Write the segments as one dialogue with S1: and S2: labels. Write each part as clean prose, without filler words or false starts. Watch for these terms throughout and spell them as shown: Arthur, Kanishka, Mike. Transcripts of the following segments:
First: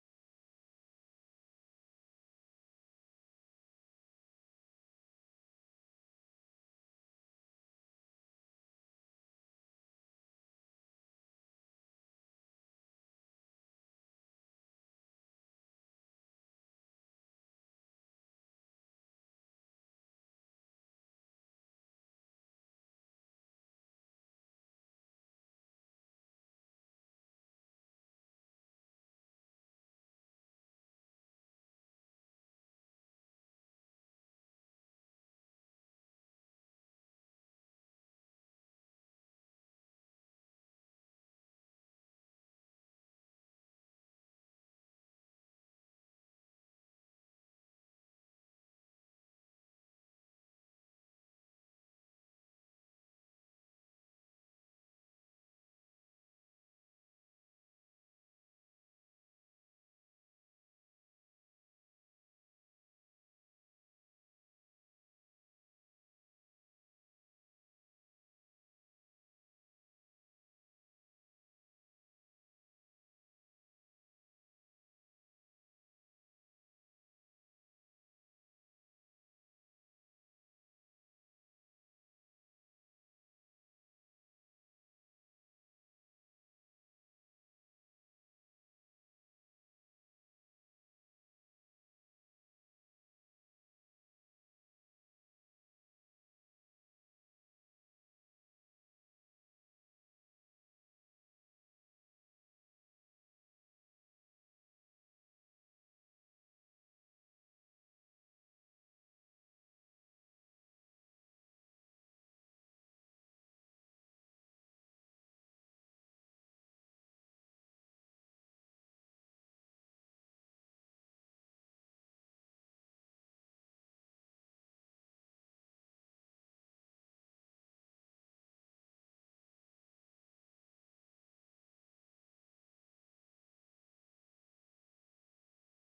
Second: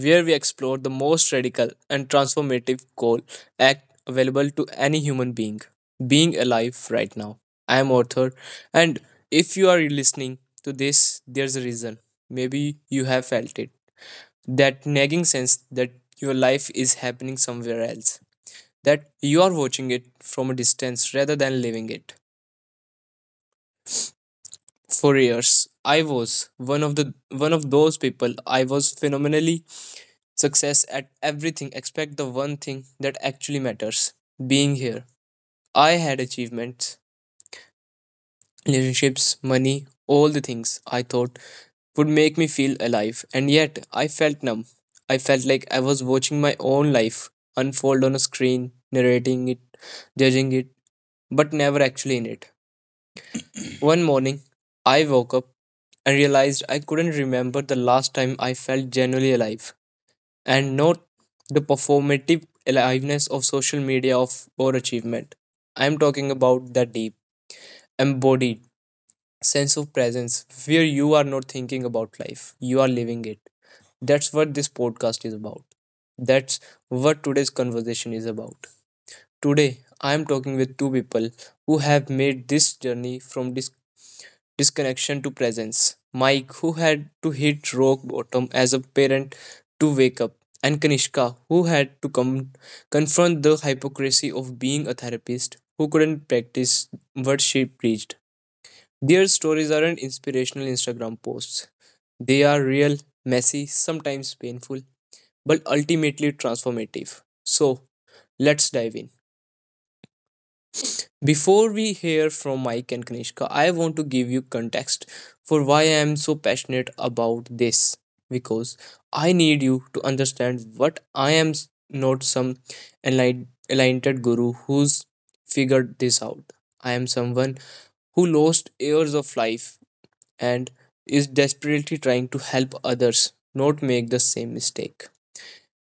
S1: where we explore the most radical and transformative goal act available to any human being being alive right now. I am Arthur, and if you are listening to this, there's a reason. Maybe you have felt it that nagging sense that your life is happening somewhere else, that you are watching it from a distance rather than living it. For years, I was one of those people. I was phenomenally success at everything except the one thing that actually matters being here. I had achievements, relationships, money, all the things I thought would make me feel alive, and yet I felt numb. I felt like I was watching my own life unfold on a screen, narrating it, judging it, but never actually in it. One morning, I woke up and realized I couldn't remember the last time I felt genuinely alive, and not the performative aliveness of social media of or achievement. I'm talking about that deep, embodied sense of presence where you are not thinking about life, you are living it. That's what this podcast is about. That's what today's conversation is about. Today, I am talking with two people who have made this journey from this disconnection to presence. Mike, who had to hit rock bottom as a parent to wake up, and Kanishka, who had to come confront the hypocrisy of being a therapist who couldn't practice what she preached. Their stories aren't inspirational Instagram posts. They are real, messy, sometimes painful, but ultimately transformative. So, let's dive in. Before we hear from Mike and Kanishka, I want to give you context for why I am so passionate about this because I need you to understand what I am not some enlightened guru who's figured this out. I am someone who lost years of life and is desperately trying to help others not make the same mistake.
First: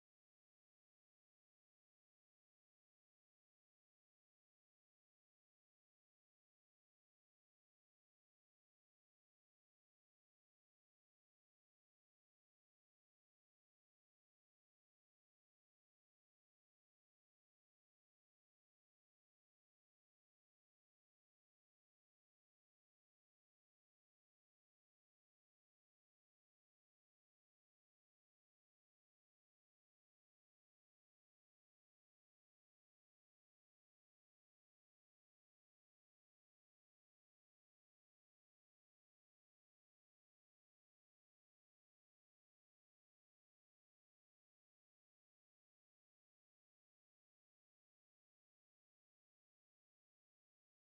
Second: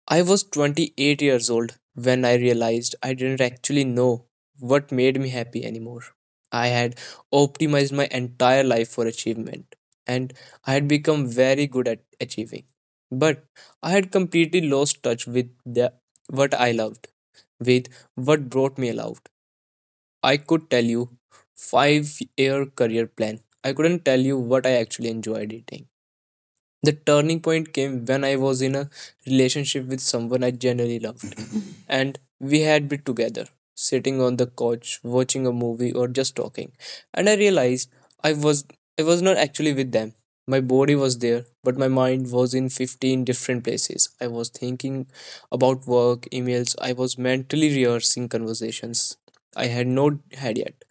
S1: I was 28 years old when I realized I didn't actually know what made me happy anymore. I had optimized my entire life for achievement and I had become very good at achieving. But I had completely lost touch with what I loved, with what brought me aloud. I could tell you 5-year career plan. I couldn't tell you what I actually enjoyed eating. The turning point came when I was in a relationship with someone I genuinely loved, and we had been together, sitting on the couch, watching a movie, or just talking. And I realized I was I was not actually with them. My body was there, but my mind was in 15 different places. I was thinking about work, emails. I was mentally rehearsing conversations I had not had yet.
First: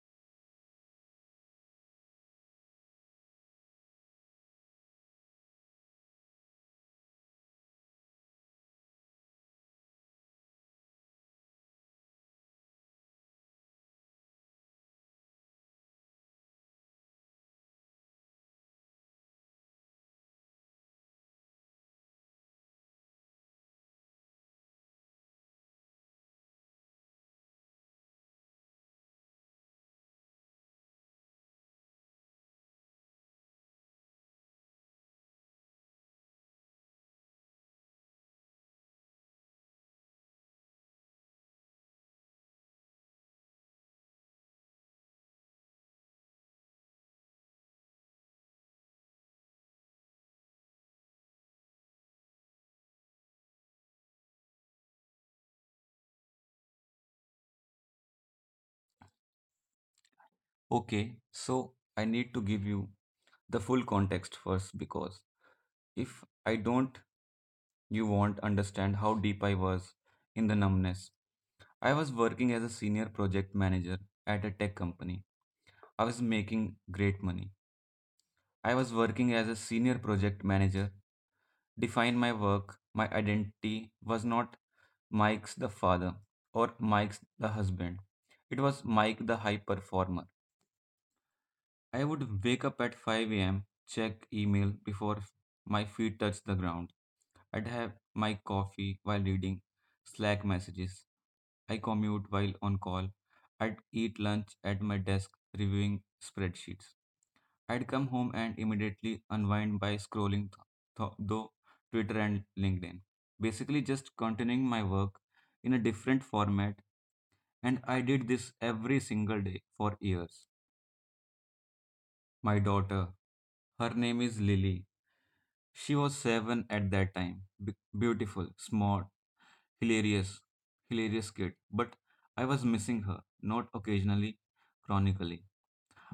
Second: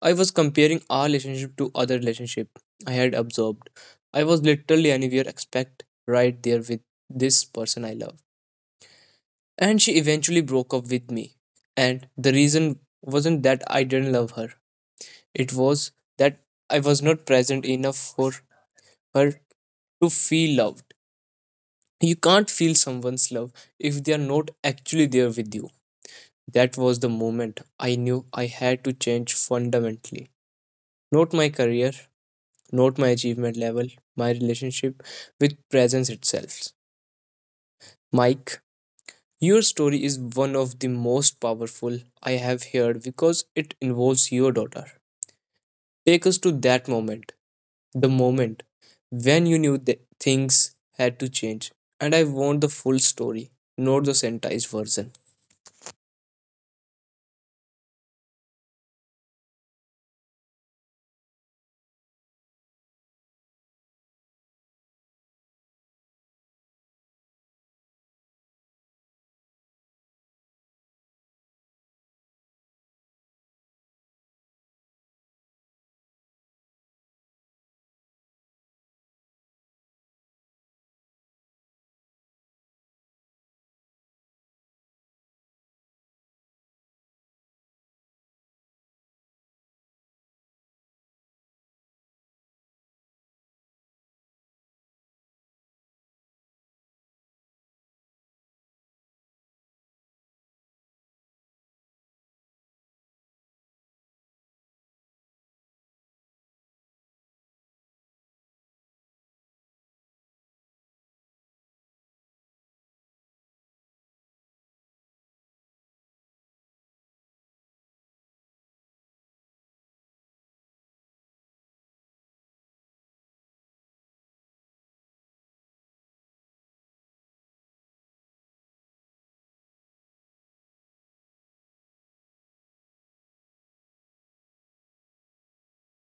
S1: I was comparing our relationship to other relationship I had observed. I was literally anywhere expect right there with this person I love. And she eventually broke up with me. And the reason wasn't that I didn't love her. It was that I was not present enough for her to feel loved. You can't feel someone's love if they are not actually there with you. That was the moment I knew I had to change fundamentally. Not my career, not my achievement level, my relationship with presence itself. Mike, your story is one of the most powerful I have heard because it involves your daughter. Take us to that moment, the moment when you knew that things had to change. And I want the full story, not the sanitized version.
S2: Okay, so I need to give you the full context first because if I don't, you won't understand how deep I was in the numbness. I was working as a senior project manager at a tech company. I was making great money. I was working as a senior project manager, defined my work, my identity was not Mike's the father or Mike's the husband. It was Mike the high performer. I would wake up at 5 a.m., check email before my feet touch the ground. I'd have my coffee while reading Slack messages. I commute while on call. I'd eat lunch at my desk reviewing spreadsheets. I'd come home and immediately unwind by scrolling though Twitter and LinkedIn. Basically, just continuing my work in a different format, and I did this every single day for years my daughter. Her name is Lily. She was seven at that time. Beautiful, smart, hilarious, hilarious kid. But I was missing her, not occasionally, chronically.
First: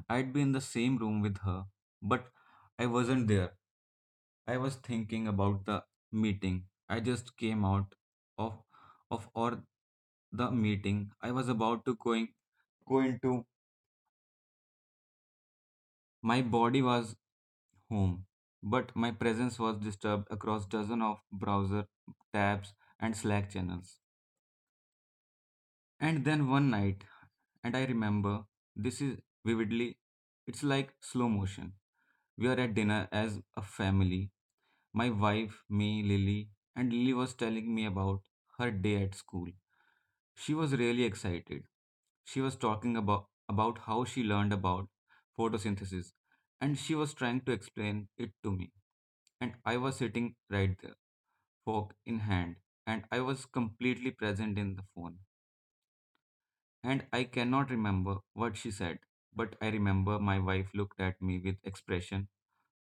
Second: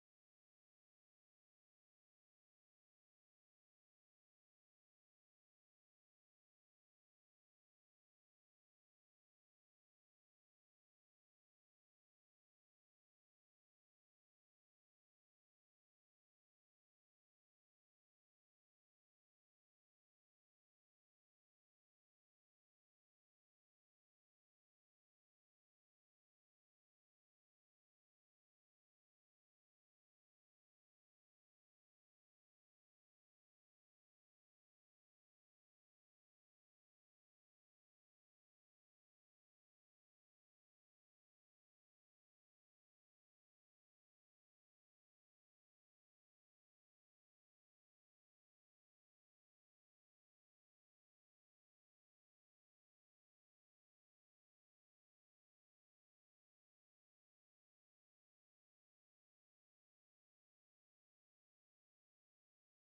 S2: I'd be in the same room with her, but I wasn't there. I was thinking about the meeting. I just came out of of or the meeting. I was about to going go into. My body was home, but my presence was disturbed across dozens of browser tabs and Slack channels. And then one night, and I remember this is vividly, it's like slow motion. We are at dinner as a family, my wife, me, Lily, and Lily was telling me about her day at school. She was really excited. She was talking about how she learned about photosynthesis, and she was trying to explain it to me. And I was sitting right there, fork in hand, and I was completely present in the phone. And I cannot remember what she said, but I remember my wife looked at me with expression,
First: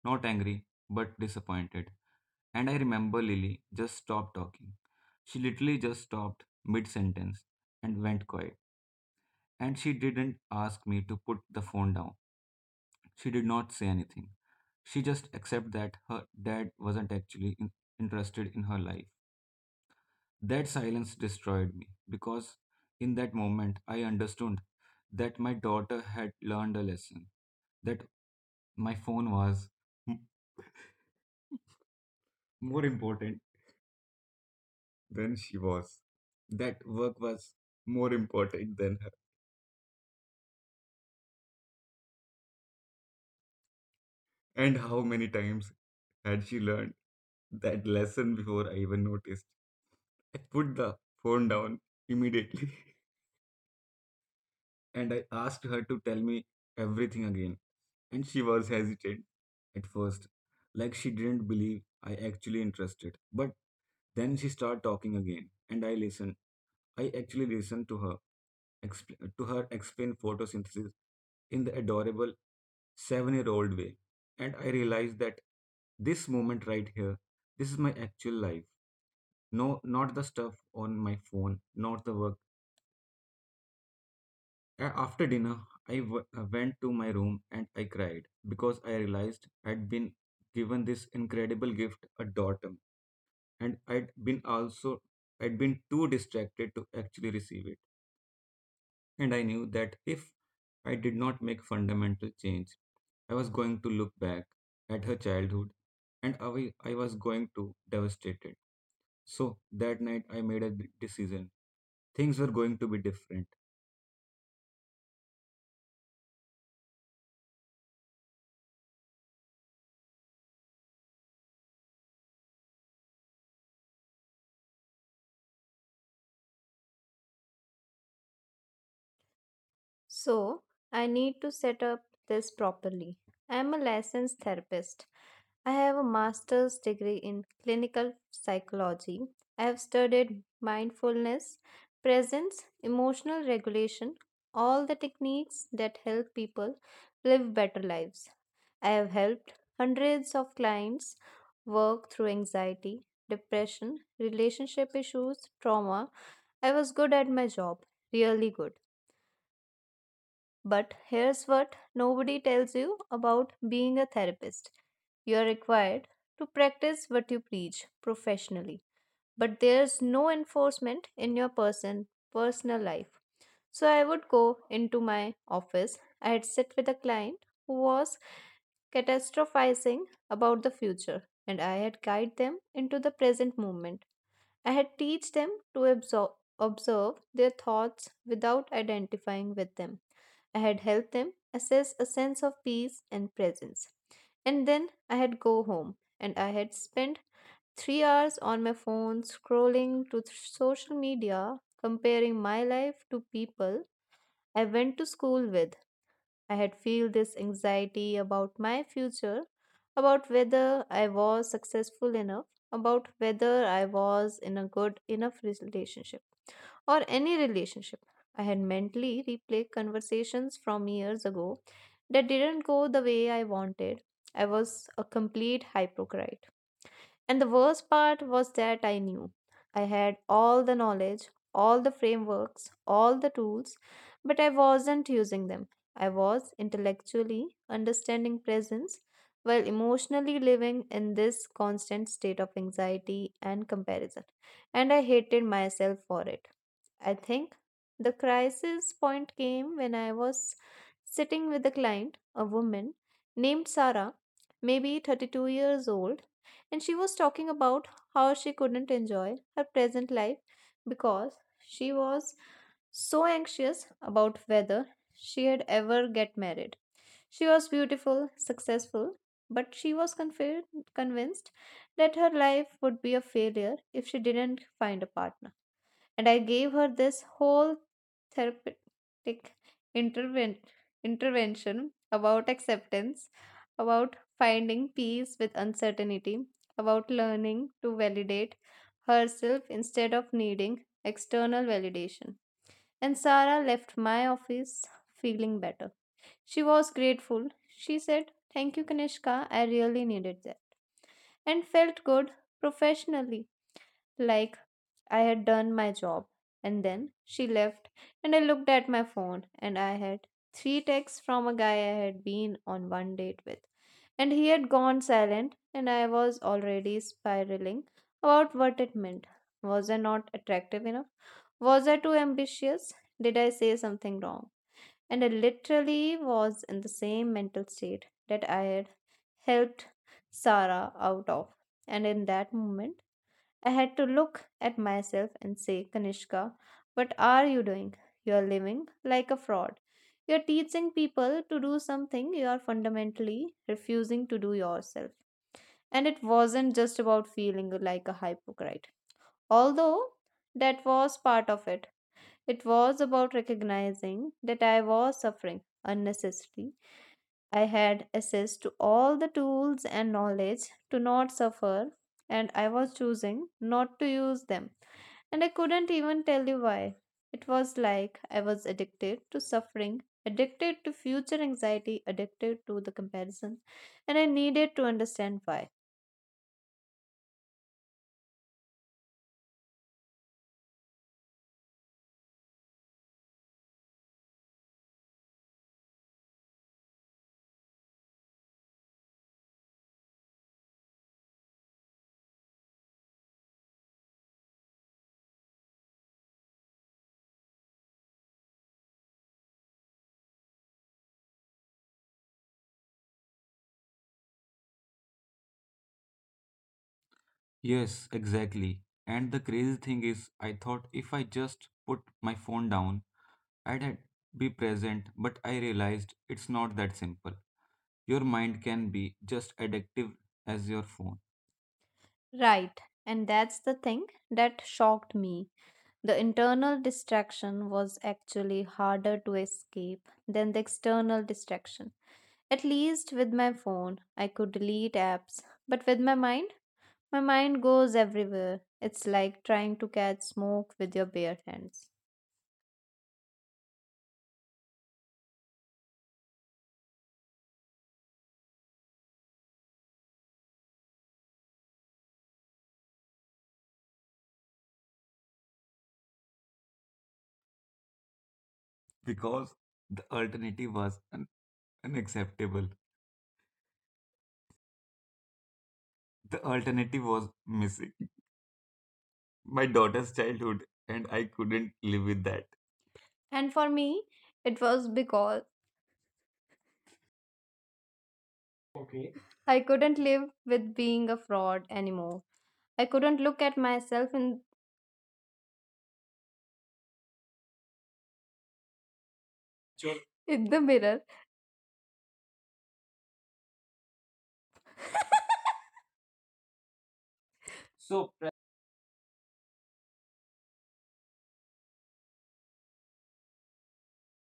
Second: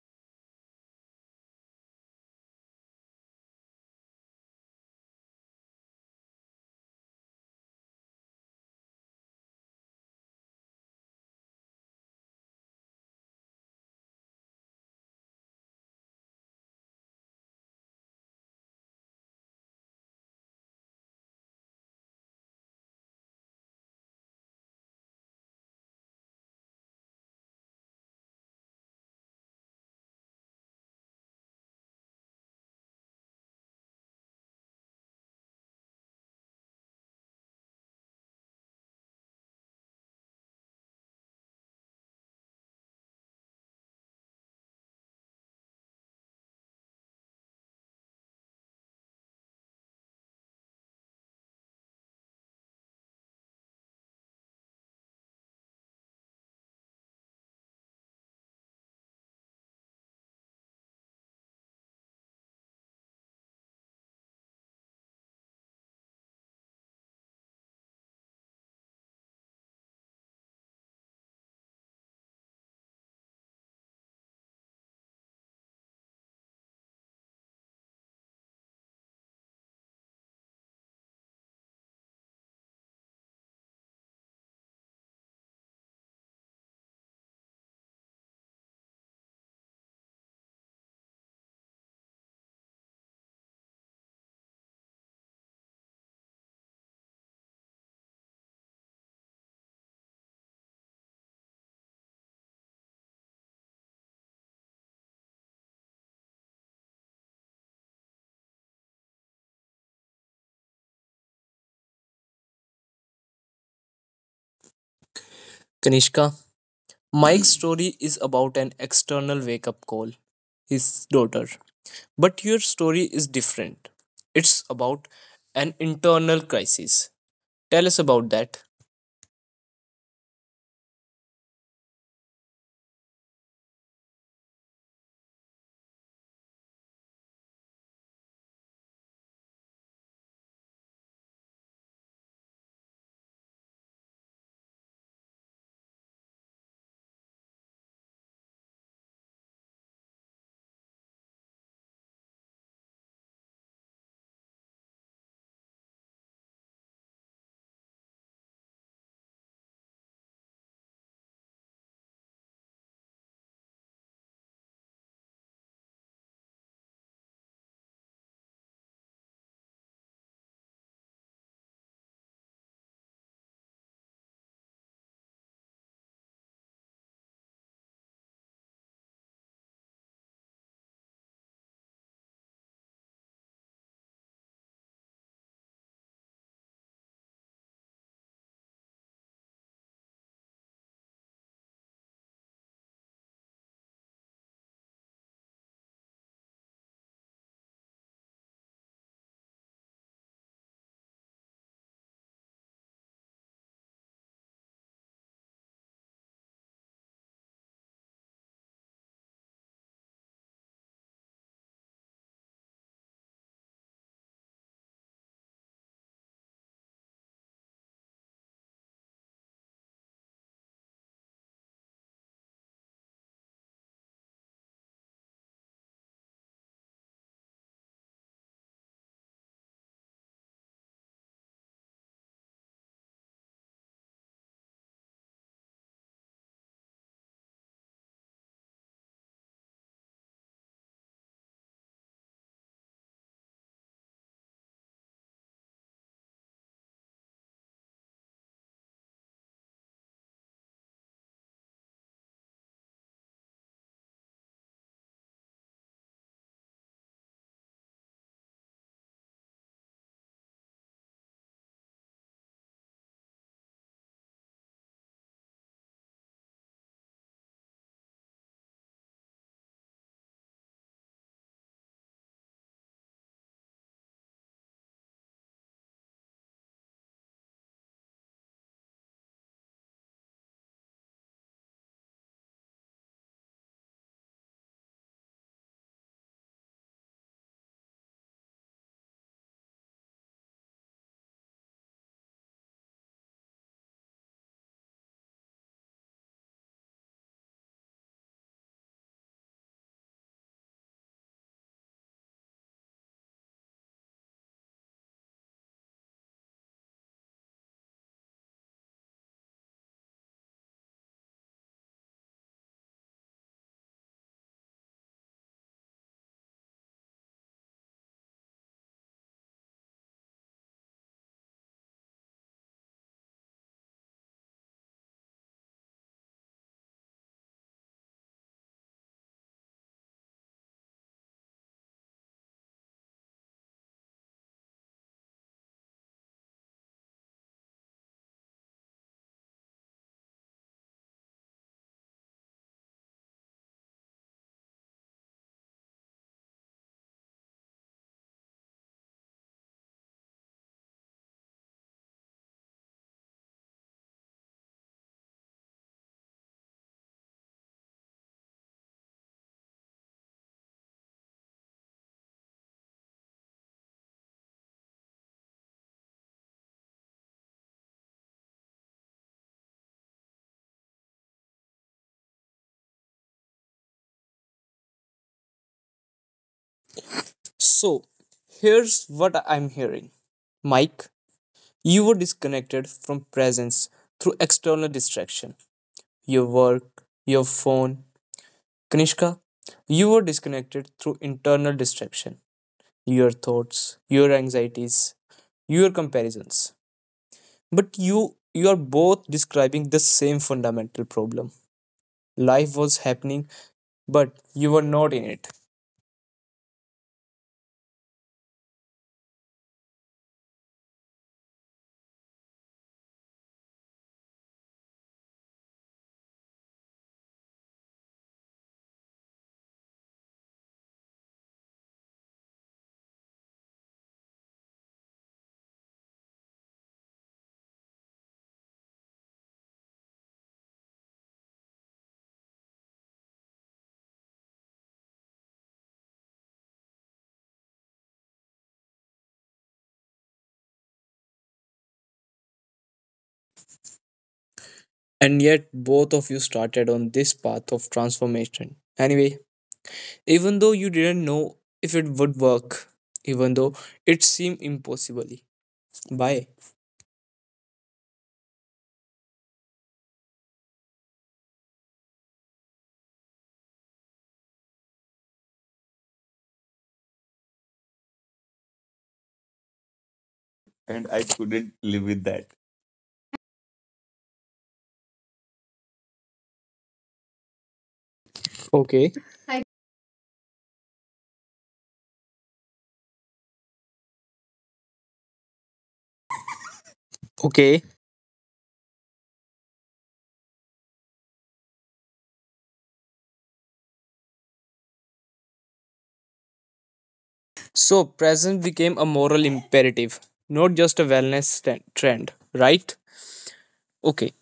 S2: not angry, but disappointed. And I remember Lily just stopped talking. She literally just stopped mid sentence and went quiet. And she didn't ask me to put the phone down. She did not say anything. She just accepted that her dad wasn't actually interested in her life. That silence destroyed me because in that moment I understood that my daughter had learned a lesson that my phone was m- more important than she was. That work was more important than her. And how many times had she learned that lesson before I even noticed? I put the phone down immediately. And I asked her to tell me everything again, and she was hesitant at first, like she didn't believe I actually interested. But then she started talking again, and I listened. I actually listened to her to her explain photosynthesis in the adorable 7-year-old way, and I realized that this moment right here, this is my actual life. No, not the stuff on my phone, not the work. After dinner, I went to my room and I cried because I realized I'd been given this incredible gift, a daughter, and I'd been too distracted to actually receive it. And I knew that if I did not make fundamental change, I was going to look back at her childhood, and I was going to devastated. So that night, I made a decision. Things were going to be different.
S1: Kanishka, Mike's story is about an external wake up call, his daughter. But your story is different. It's about an internal crisis. Tell us about that.
S2: So, I need to set up this properly. I am a licensed therapist. I have a master's degree in clinical psychology. I have studied mindfulness, presence, emotional regulation, all the techniques that help people live better lives. I have helped hundreds of clients work through anxiety, depression, relationship issues, trauma. I was good at my job, really good. But here's what nobody tells you about being a therapist: you are required to practice what you preach professionally, but there's no enforcement in your personal life. So I would go into my office. I'd sit with a client who was catastrophizing about the future, and I had guide them into the present moment. I had teach them to observe their thoughts without identifying with them. I had helped them assess a sense of peace and presence. And then I had go home and I had spent 3 hours on my phone scrolling to social media comparing my life to people I went to school with. I had feel this anxiety about my future, about whether I was successful enough, about whether I was in a good enough relationship or any relationship. I had mentally replayed conversations from years ago that didn't go the way I wanted. I was a complete hypocrite. And the worst part was that I knew. I had all the knowledge, all the frameworks, all the tools, but I wasn't using them. I was intellectually understanding presence while emotionally living in this constant state of anxiety and comparison. And I hated myself for it. I think. The crisis point came when I was sitting with a client, a woman named Sarah, maybe 32 years old, and she was talking about how she couldn't enjoy her present life because she was so anxious about whether she had ever get married. She was beautiful, successful, but she was convinced that her life would be a failure if she didn't find a partner, and I gave her this whole therapeutic interven- intervention about acceptance, about finding peace with uncertainty, about learning to validate herself instead of needing external validation. And Sarah left my office feeling better. She was grateful. She said, "Thank you, Kanishka. I really needed that." And felt good professionally, like I had done my job. And then she left, and I looked at my phone, and I had three texts from a guy I had been on one date with. And he had gone silent, and I was already spiraling about what it meant. Was I not attractive enough? Was I too ambitious? Did I say something wrong? And I literally was in the same mental state that I had helped Sarah out of. And in that moment, I had to look at myself and say, "Kanishka, what are you doing? You're living like a fraud. You're teaching people to do something you are fundamentally refusing to do yourself." And it wasn't just about feeling like a hypocrite, although that was part of it. It was about recognizing that I was suffering unnecessarily. I had access to all the tools and knowledge to not suffer, and I was choosing not to use them. And I couldn't even tell you why. It was like I was addicted to suffering, addicted to future anxiety, addicted to the comparison, and I needed to understand why.
S1: So, here's what I'm hearing. Mike, you were disconnected from presence through external distraction, your work, your phone. Kanishka, you were disconnected through internal distraction, your thoughts, your anxieties, your comparisons. But you are both describing the same fundamental problem. Life was happening, but you were not in it.
S2: Yes, exactly. And the crazy thing is, I thought if I just put my phone down, I'd had- be present, but I realized it's not that simple. Your mind can be just addictive as your phone. Right, and that's the thing that shocked me. The internal distraction was actually harder to escape than the external distraction. At least with my phone, I could delete apps, but with my mind goes everywhere. It's like trying to catch smoke with your bare hands.
S1: And yet both of you started on this path of transformation. Anyway, even though you didn't know if it would work, even though it seemed impossible. Bye.
S2: Because the alternative was unacceptable. The alternative was missing my daughter's childhood, and
S1: And I
S2: I couldn't
S1: couldn't live
S2: live
S1: with
S2: with that.
S1: that.
S2: And for me, it was because
S1: Okay.
S2: okay, I
S1: I-
S2: couldn't live with being a fraud anymore. I couldn't look at myself in,
S1: Okay.
S2: sure, in the mirror.
S1: So
S2: So,
S1: presence became a moral imperative, not just a wellness trend, right? Okay.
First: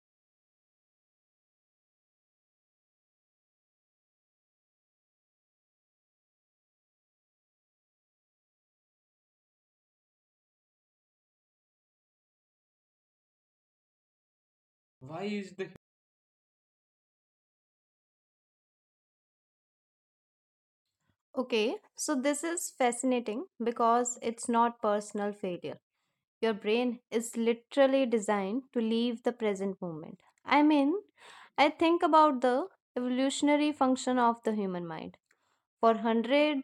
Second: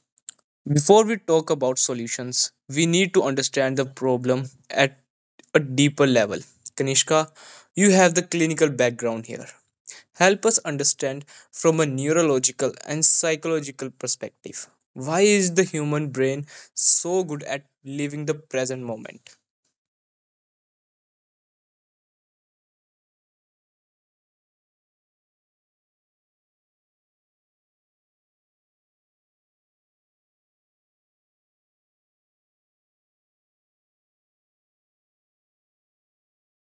S1: Before we talk about solutions, we need to understand the problem at a deeper level. Kanishka, you have the clinical background here. Help us understand from a neurological and psychological perspective, why
S2: why
S1: is
S2: is
S1: the
S2: the,
S1: human brain so good at living the present moment?
S2: okay, so this is fascinating because it's not personal failure. Your brain is literally designed to leave the present moment. I mean, I think about the evolutionary function of the human mind. For hundreds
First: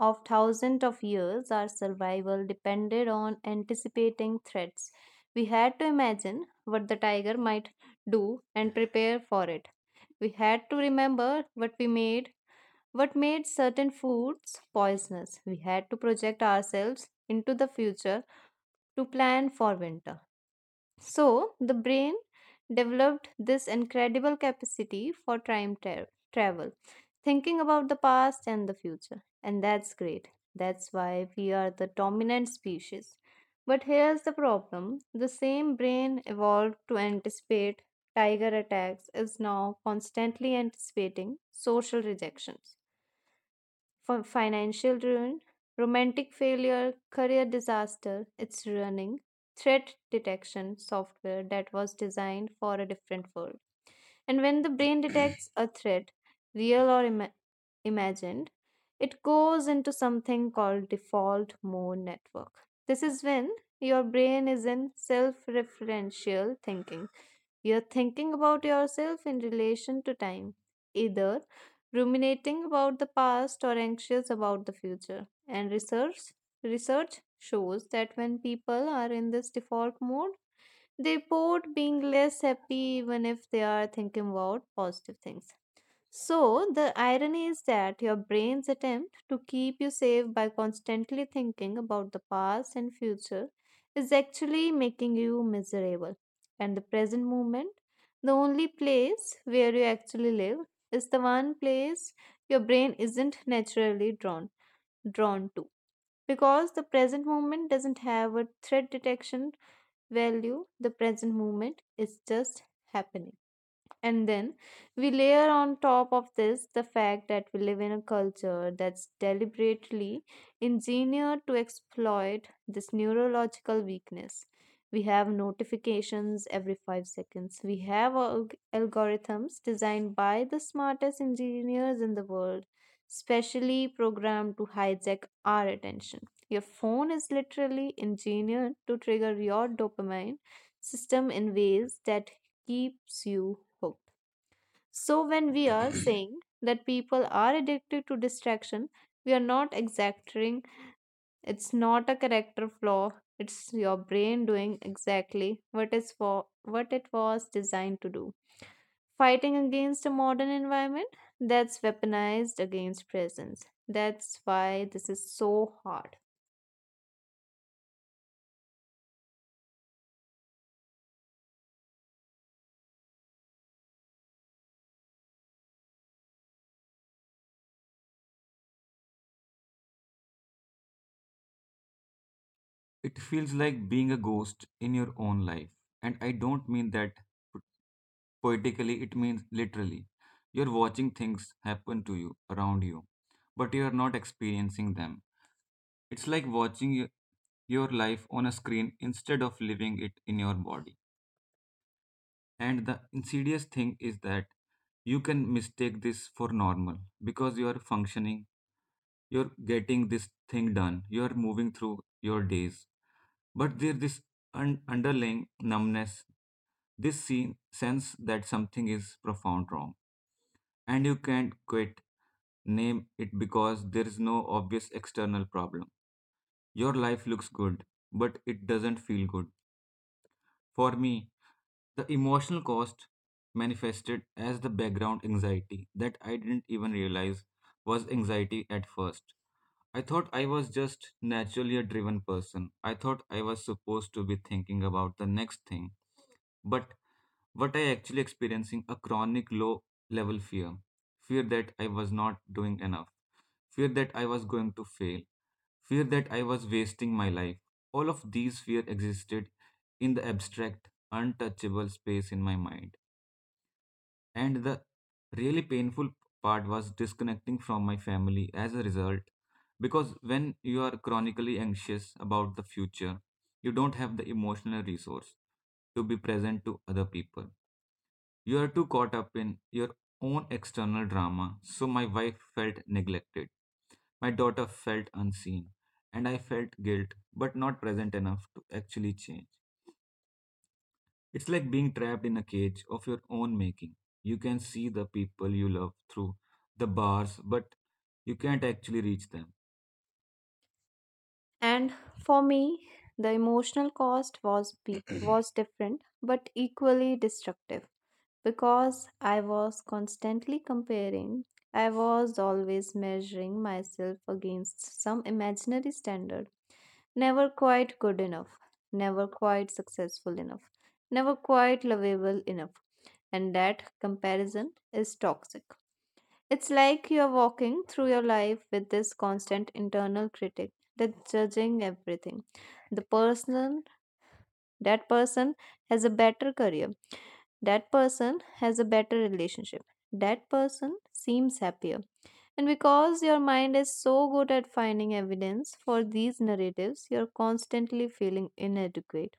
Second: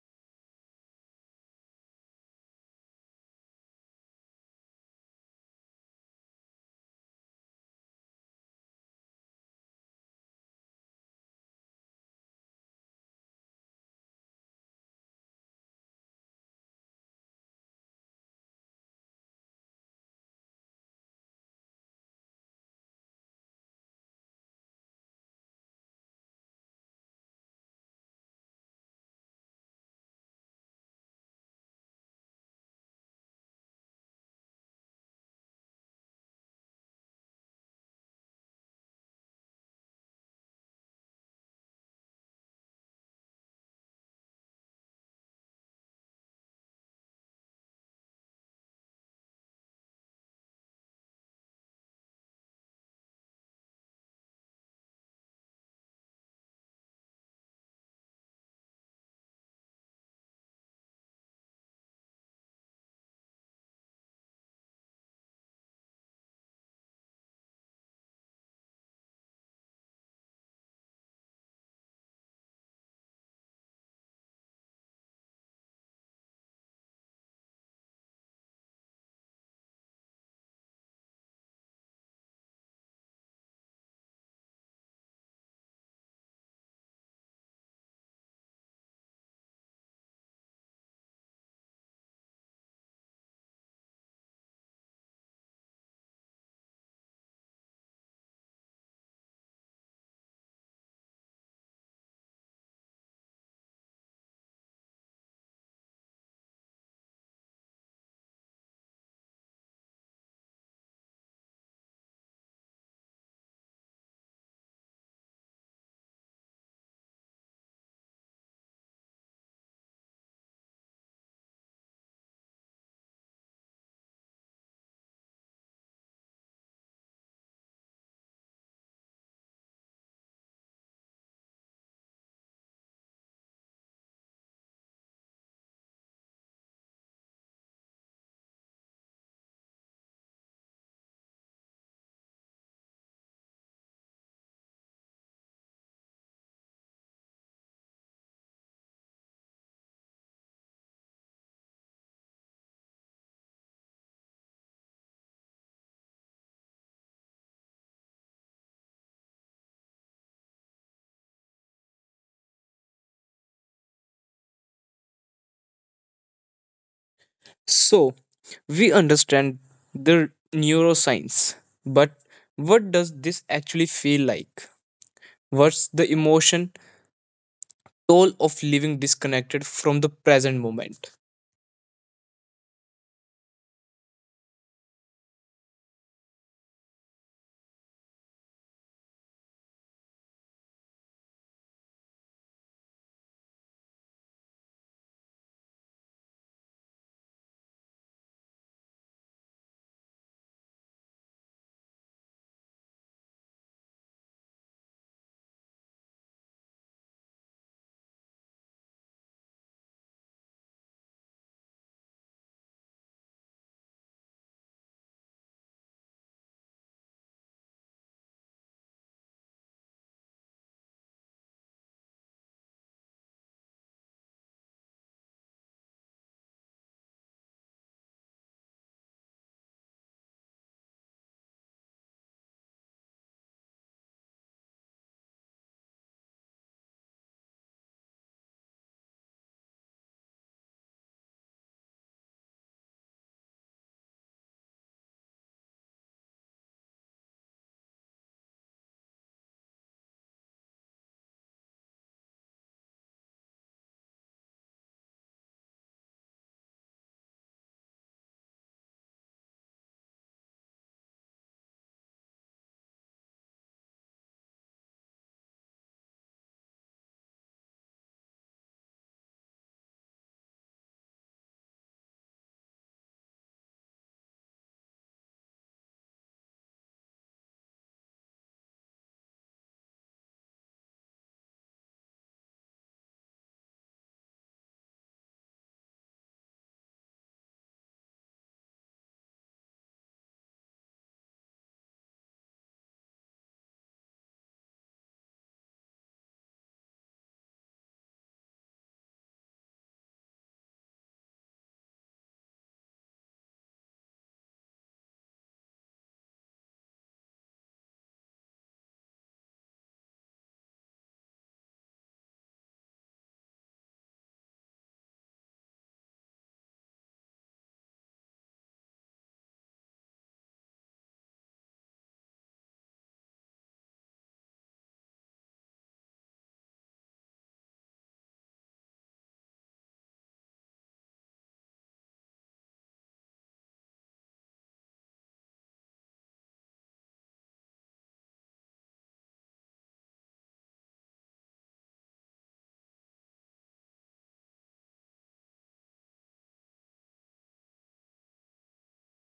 S2: of thousands of years, our survival depended on anticipating threats. We had to imagine what the tiger might do and prepare for it. We had to remember what we made, what made certain foods poisonous. We had to project ourselves into the future to plan for winter. So, the brain developed this incredible capacity for time travel, thinking about the past and the future. And that's great. That's why we are the dominant species. But here's the problem: the same brain evolved to anticipate tiger attacks is now constantly anticipating social rejections, financial ruin, romantic failure, career disaster. It's running threat detection software that was designed for a different world. And when the brain detects a threat, real or imagined, it goes into something called default mode network. This is when your brain is in self referential thinking. You're thinking about yourself in relation to time, either ruminating about the past or anxious about the future. And research shows that when people are in this default mode, they report being less happy even if they are thinking about positive things. So, the irony is that your brain's attempt to keep you safe by constantly thinking about the past and future is actually making you miserable. And the present moment, the only place where you actually live, is the one place your brain isn't naturally drawn to because the present moment doesn't have a threat detection value. The present moment is just happening. And then we layer on top of this the fact that we live in a culture that's deliberately engineered to exploit this neurological weakness. We have notifications every 5 seconds. We have algorithms designed by the smartest engineers in the world, specially programmed to hijack our attention. Your phone is literally engineered to trigger your dopamine system in ways that keeps you hook. So, when we are saying that people are addicted to distraction, we are not exaggerating. It's not a character flaw. It's your brain doing exactly what is for what it was designed to do. Fighting against a modern environment that's weaponized against presence. That's why this is so hard.
S1: So we understand the neuroscience, but what does this actually feel like? What's the emotion toll of living disconnected from the present moment?
S2: It feels like being a ghost in your own life. And I don't mean that poetically, it means literally. You're watching things happen to you, around you, but you're not experiencing them. It's like watching your life on a screen instead of living it in your body. And the insidious thing is that you can mistake this for normal because you are functioning, you're getting this thing done, you're moving through your days. But there's this underlying numbness, this sense that something is profound wrong. And you can't name it because there is no obvious external problem. Your life looks good, but it doesn't feel good. For me, the emotional cost manifested as the background anxiety that I didn't even realize was anxiety at first. I thought I was just naturally a driven person. I thought I was supposed to be thinking about the next thing. But what I actually experiencing a chronic low level fear. Fear that I was not doing enough. Fear that I was going to fail. Fear that I was wasting my life. All of these fear existed in the abstract, untouchable space in my mind. And the really painful part was disconnecting from my family as a result, because when you are chronically anxious about the future, you don't have the emotional resource to be present to other people. You are too caught up in your own external drama. So my wife felt neglected. My daughter felt unseen. And I felt guilt, but not present enough to actually change. It's like being trapped in a cage of your own making. You can see the people you love through the bars, but you can't actually reach them. And for me, the emotional cost was was different but equally destructive because I was constantly comparing. I was always measuring myself against some imaginary standard, never quite good enough, never quite successful enough, never quite lovable enough, and that comparison is toxic. It's like you're walking through your life with this constant internal critic that's judging everything. The person, that person has a better career. That person has a better relationship. That person seems happier. And because your mind is so good at finding evidence for these narratives, you're constantly feeling inadequate.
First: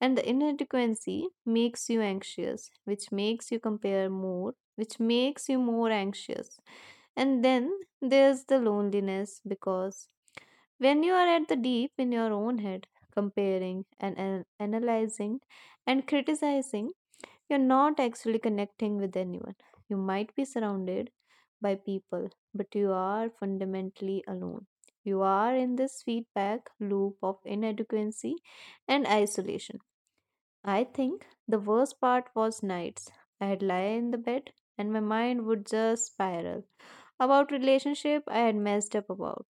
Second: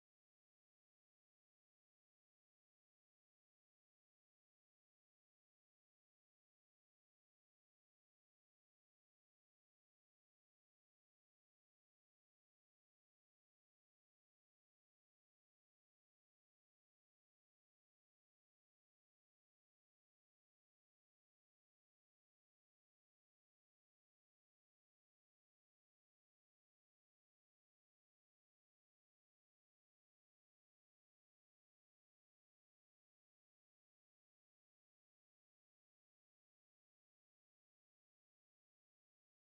S2: And the inadequacy makes you anxious, which makes you compare more, which makes you more anxious. And then there's the loneliness, because when you are at the deep in your own head, comparing and analyzing and criticizing, you're not actually connecting with anyone. You might be surrounded by people, but you are fundamentally alone. You are in this feedback loop of inadequacy and isolation. I think the worst part was nights. I'd lie in the bed and my mind would just spiral. About relationship I had messed up about.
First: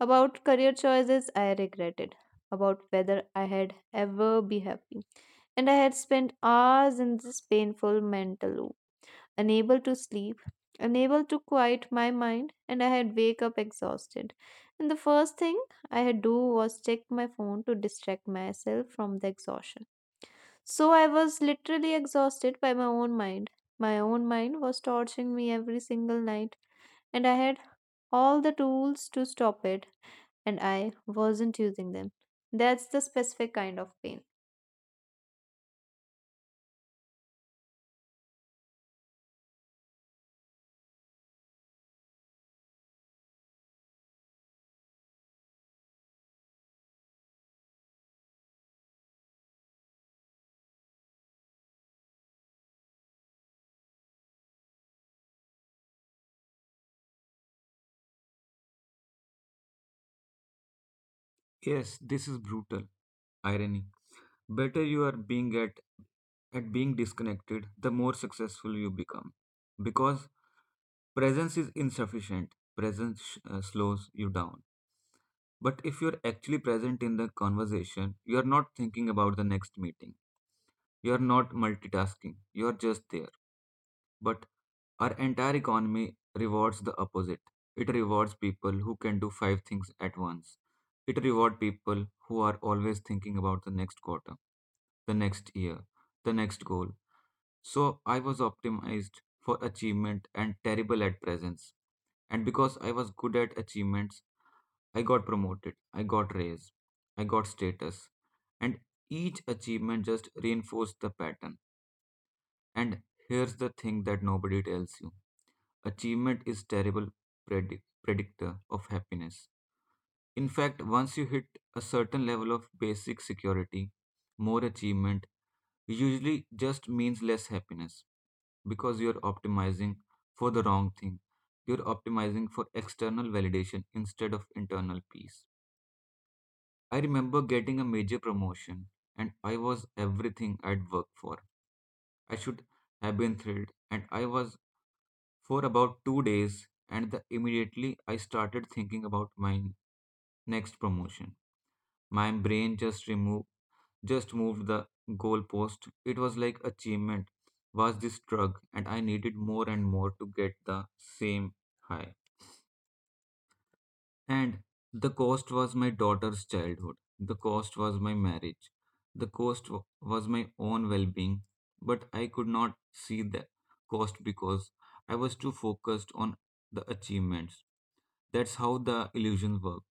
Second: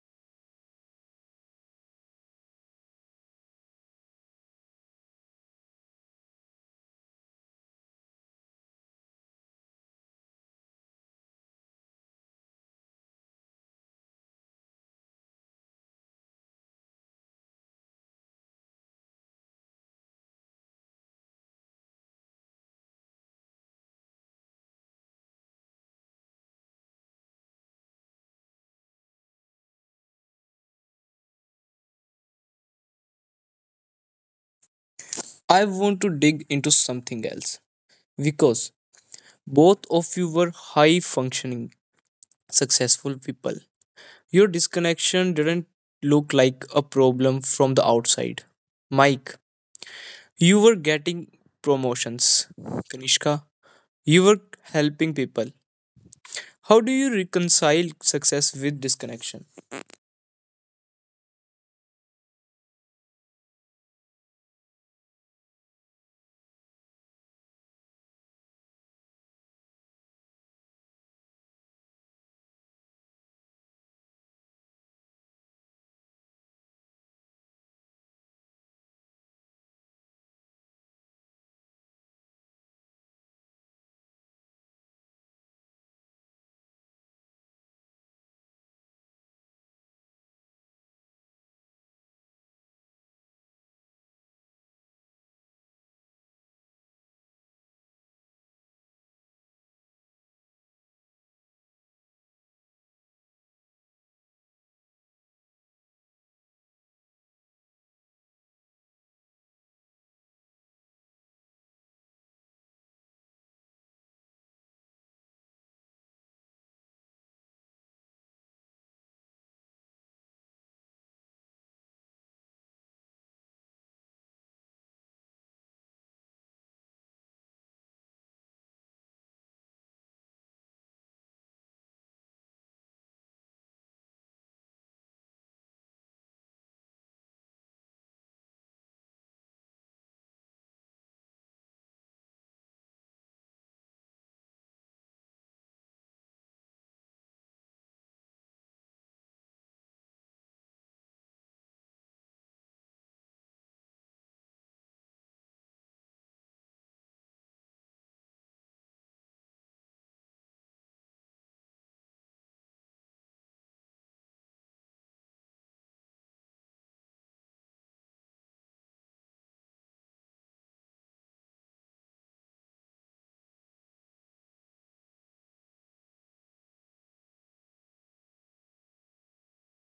S2: About career choices I regretted. About whether I had ever be happy. And I had spent hours in this painful mental loop, unable to sleep, unable to quiet my mind, and I had wake up exhausted. And the first thing I had do was check my phone to distract myself from the exhaustion. So I was literally exhausted by my own mind. My own mind was torturing me every single night, and I had all the tools to stop it, and I wasn't using them. That's the specific kind of pain.
S1: I want to dig into something else because both of you were high functioning successful people. Your disconnection didn't look like a problem from the outside. Mike, you were getting promotions. Kanishka, you were helping people. How do you reconcile success with disconnection?
S2: Yes, this is brutal, irony. Better you are being at being disconnected, the more successful you become. Because presence is insufficient. Presence slows you down. But if you're actually present in the conversation, you're not thinking about the next meeting. You're not multitasking. You're just there. But our entire economy rewards the opposite. It rewards people who can do five things at once. It rewards people who are always thinking about the next quarter, the next year, the next goal. So I was optimized for achievement and terrible at presence. And because I was good at achievements, I got promoted, I got raise, I got status, and each achievement just reinforced the pattern. And here's the thing that nobody tells you. Achievement is terrible predictor of happiness. In fact, once you hit a certain level of basic security, more achievement usually just means less happiness because you're optimizing for the wrong thing. You're optimizing for external validation instead of internal peace. I remember getting a major promotion, and I was everything I'd worked for. I should have been thrilled, and I was for about 2 days, and immediately I started thinking about my next promotion. My brain just moved the goalpost. It was like achievement was this drug, and I needed more and more to get the same high. And the cost was my daughter's childhood. The cost was my marriage. The cost was my own well being. But I could not see the cost because I was too focused on the achievements. That's how the illusion works.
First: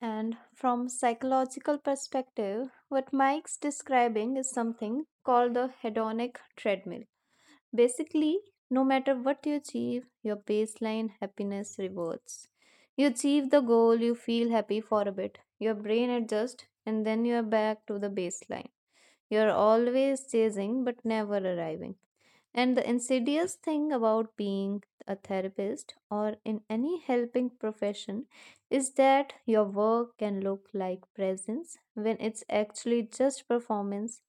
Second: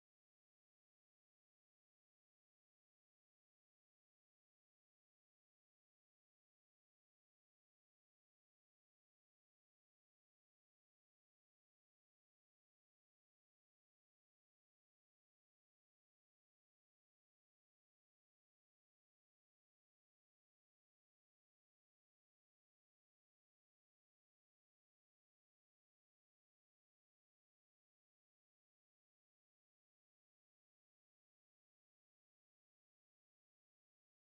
S2: And from psychological perspective, what Mike's describing is something called the hedonic treadmill. Basically, no matter what you achieve, your baseline happiness rewards. You achieve the goal, you feel happy for a bit, your brain adjusts, and then you're back to the baseline. You're always chasing but never arriving. And the insidious thing about being a therapist or in any helping profession is that your work can look like presence when it's actually just performance.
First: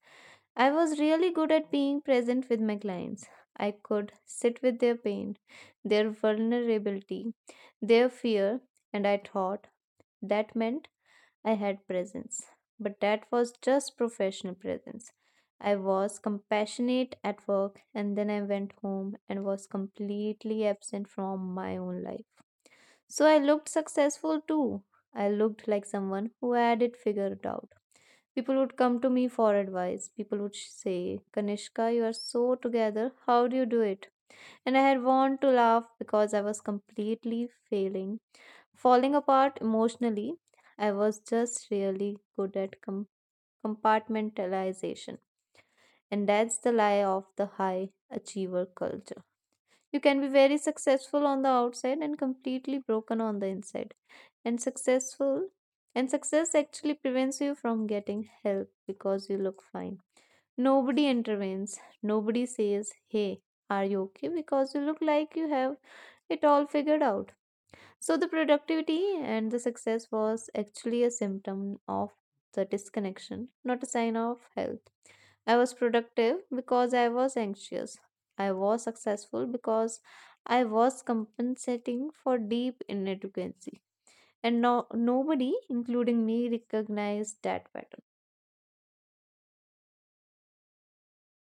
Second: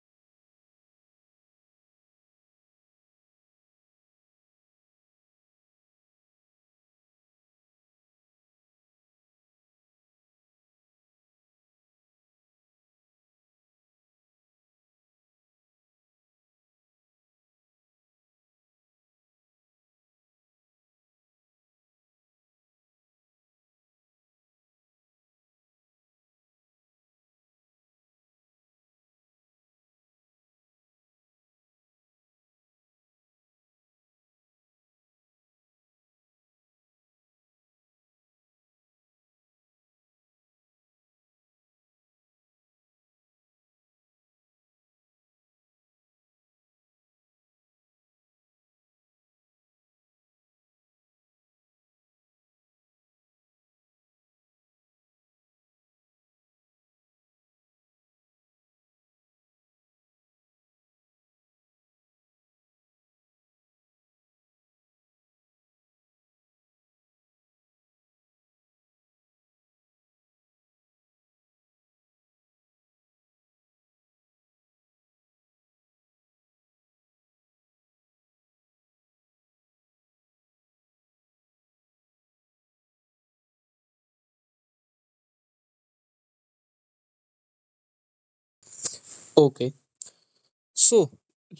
S2: I was really good at being present with my clients. I could sit with their pain, their vulnerability, their fear, and I thought that meant I had presence, but that was just professional presence. I was compassionate at work and then I went home and was completely absent from my own life. So I looked successful too. I looked like someone who had it figured out. People would come to me for advice. People would say, "Kanishka, you are so together. How do you do it?" And I had want to laugh because I was completely failing, falling apart emotionally. I was just really good at compartmentalization. And that's the lie of the high achiever culture. You can be very successful on the outside and completely broken on the inside. And successful and success actually prevents you from getting help because you look fine. Nobody intervenes. Nobody says, "Hey, are you okay?" Because you look like you have it all figured out. So the productivity and the success was actually a symptom of the disconnection, not a sign of health. I was productive because I was anxious. I was successful because I was compensating for deep inadequacy. And no, nobody, including me, recognized that pattern.
S1: Okay, so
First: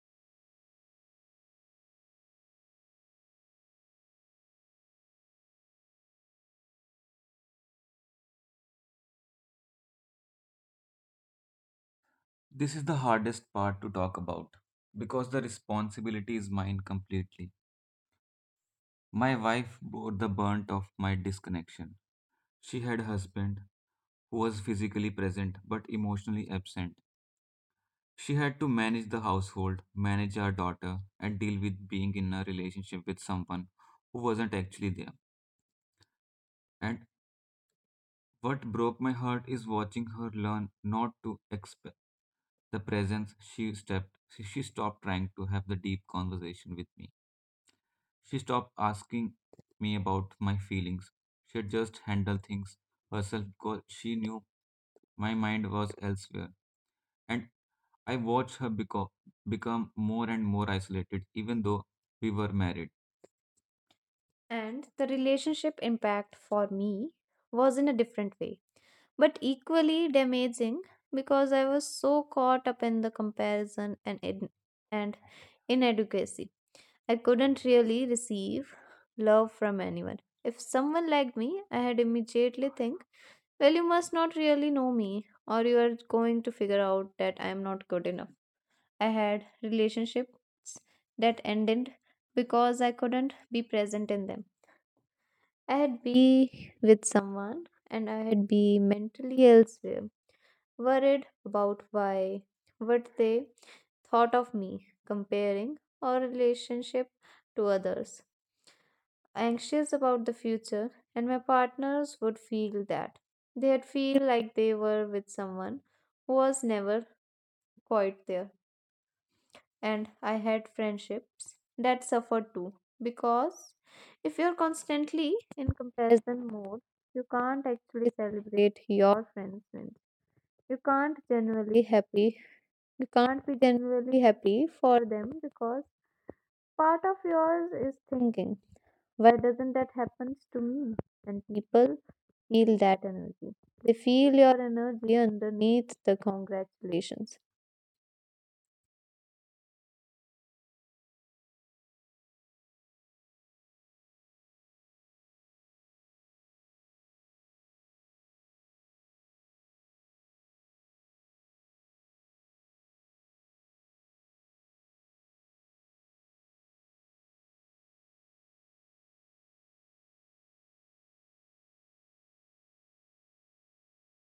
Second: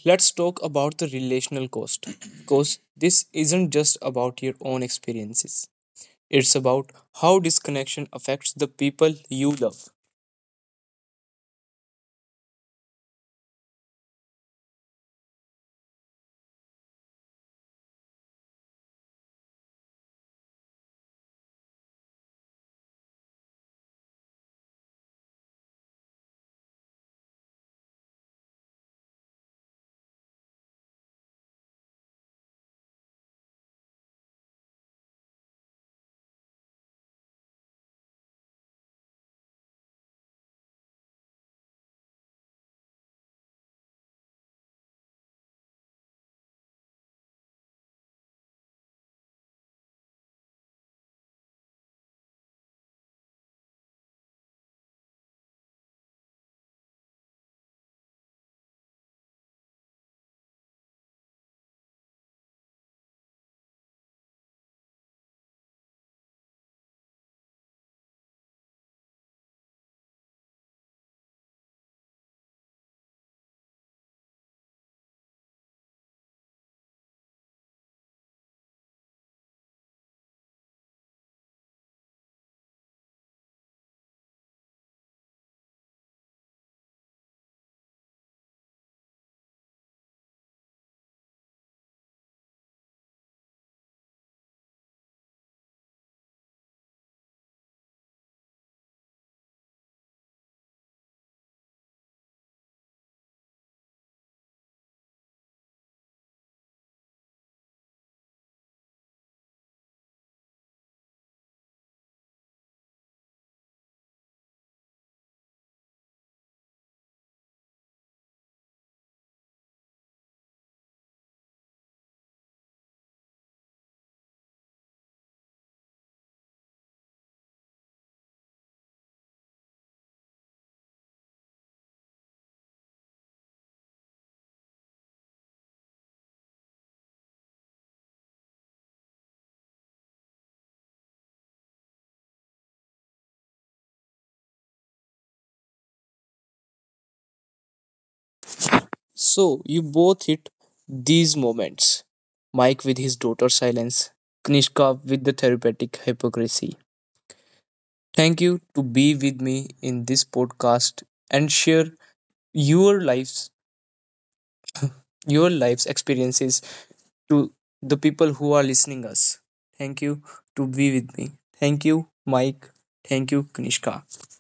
S1: let's talk about the relational cost because this isn't just about your own experiences, it's about how disconnection affects the people you love.
S2: This is the hardest part to talk about because the responsibility is mine completely. My wife bore the brunt of my disconnection. She had a husband who was physically present but emotionally absent. She had to manage the household, manage our daughter, and deal with being in a relationship with someone who wasn't actually there. And what broke my heart is watching her learn not to expect the presence she stepped she stopped trying to have the deep conversation with me. She stopped asking me about my feelings. She just handled things herself because she knew my mind was elsewhere. And I watched her become more and more isolated, even though we were married. And the relationship impact for me was in a different way, but equally damaging because I was so caught up in the comparison and in, and inadequacy. I couldn't really receive love from anyone. If someone liked me, I had immediately think, well, you must not really know me, or you are going to figure out that I am not good enough. I had relationships that ended because I couldn't be present in them. I had be with someone and I had be mentally elsewhere, worried about why, what they thought of me, comparing our relationship to others, anxious about the future, and my partners would feel that. They'd feel like they were with someone who was never quite there. And I had friendships that suffered too, because if you're constantly in comparison mode, you can't actually celebrate your friends' wins. You can't genuinely happy you can't be genuinely happy for them because part of yours is thinking, why doesn't that happen to me? And people feel that energy. They feel your energy underneath the congratulations.
S1: So you both hit these moments. Mike with his daughter's silence, Knishka with the therapeutic hypocrisy. Thank you to be with me in this podcast and share your lives, your life's experiences to the people who are listening us. Thank you to be with me. Thank you, Mike. Thank you, Knishka.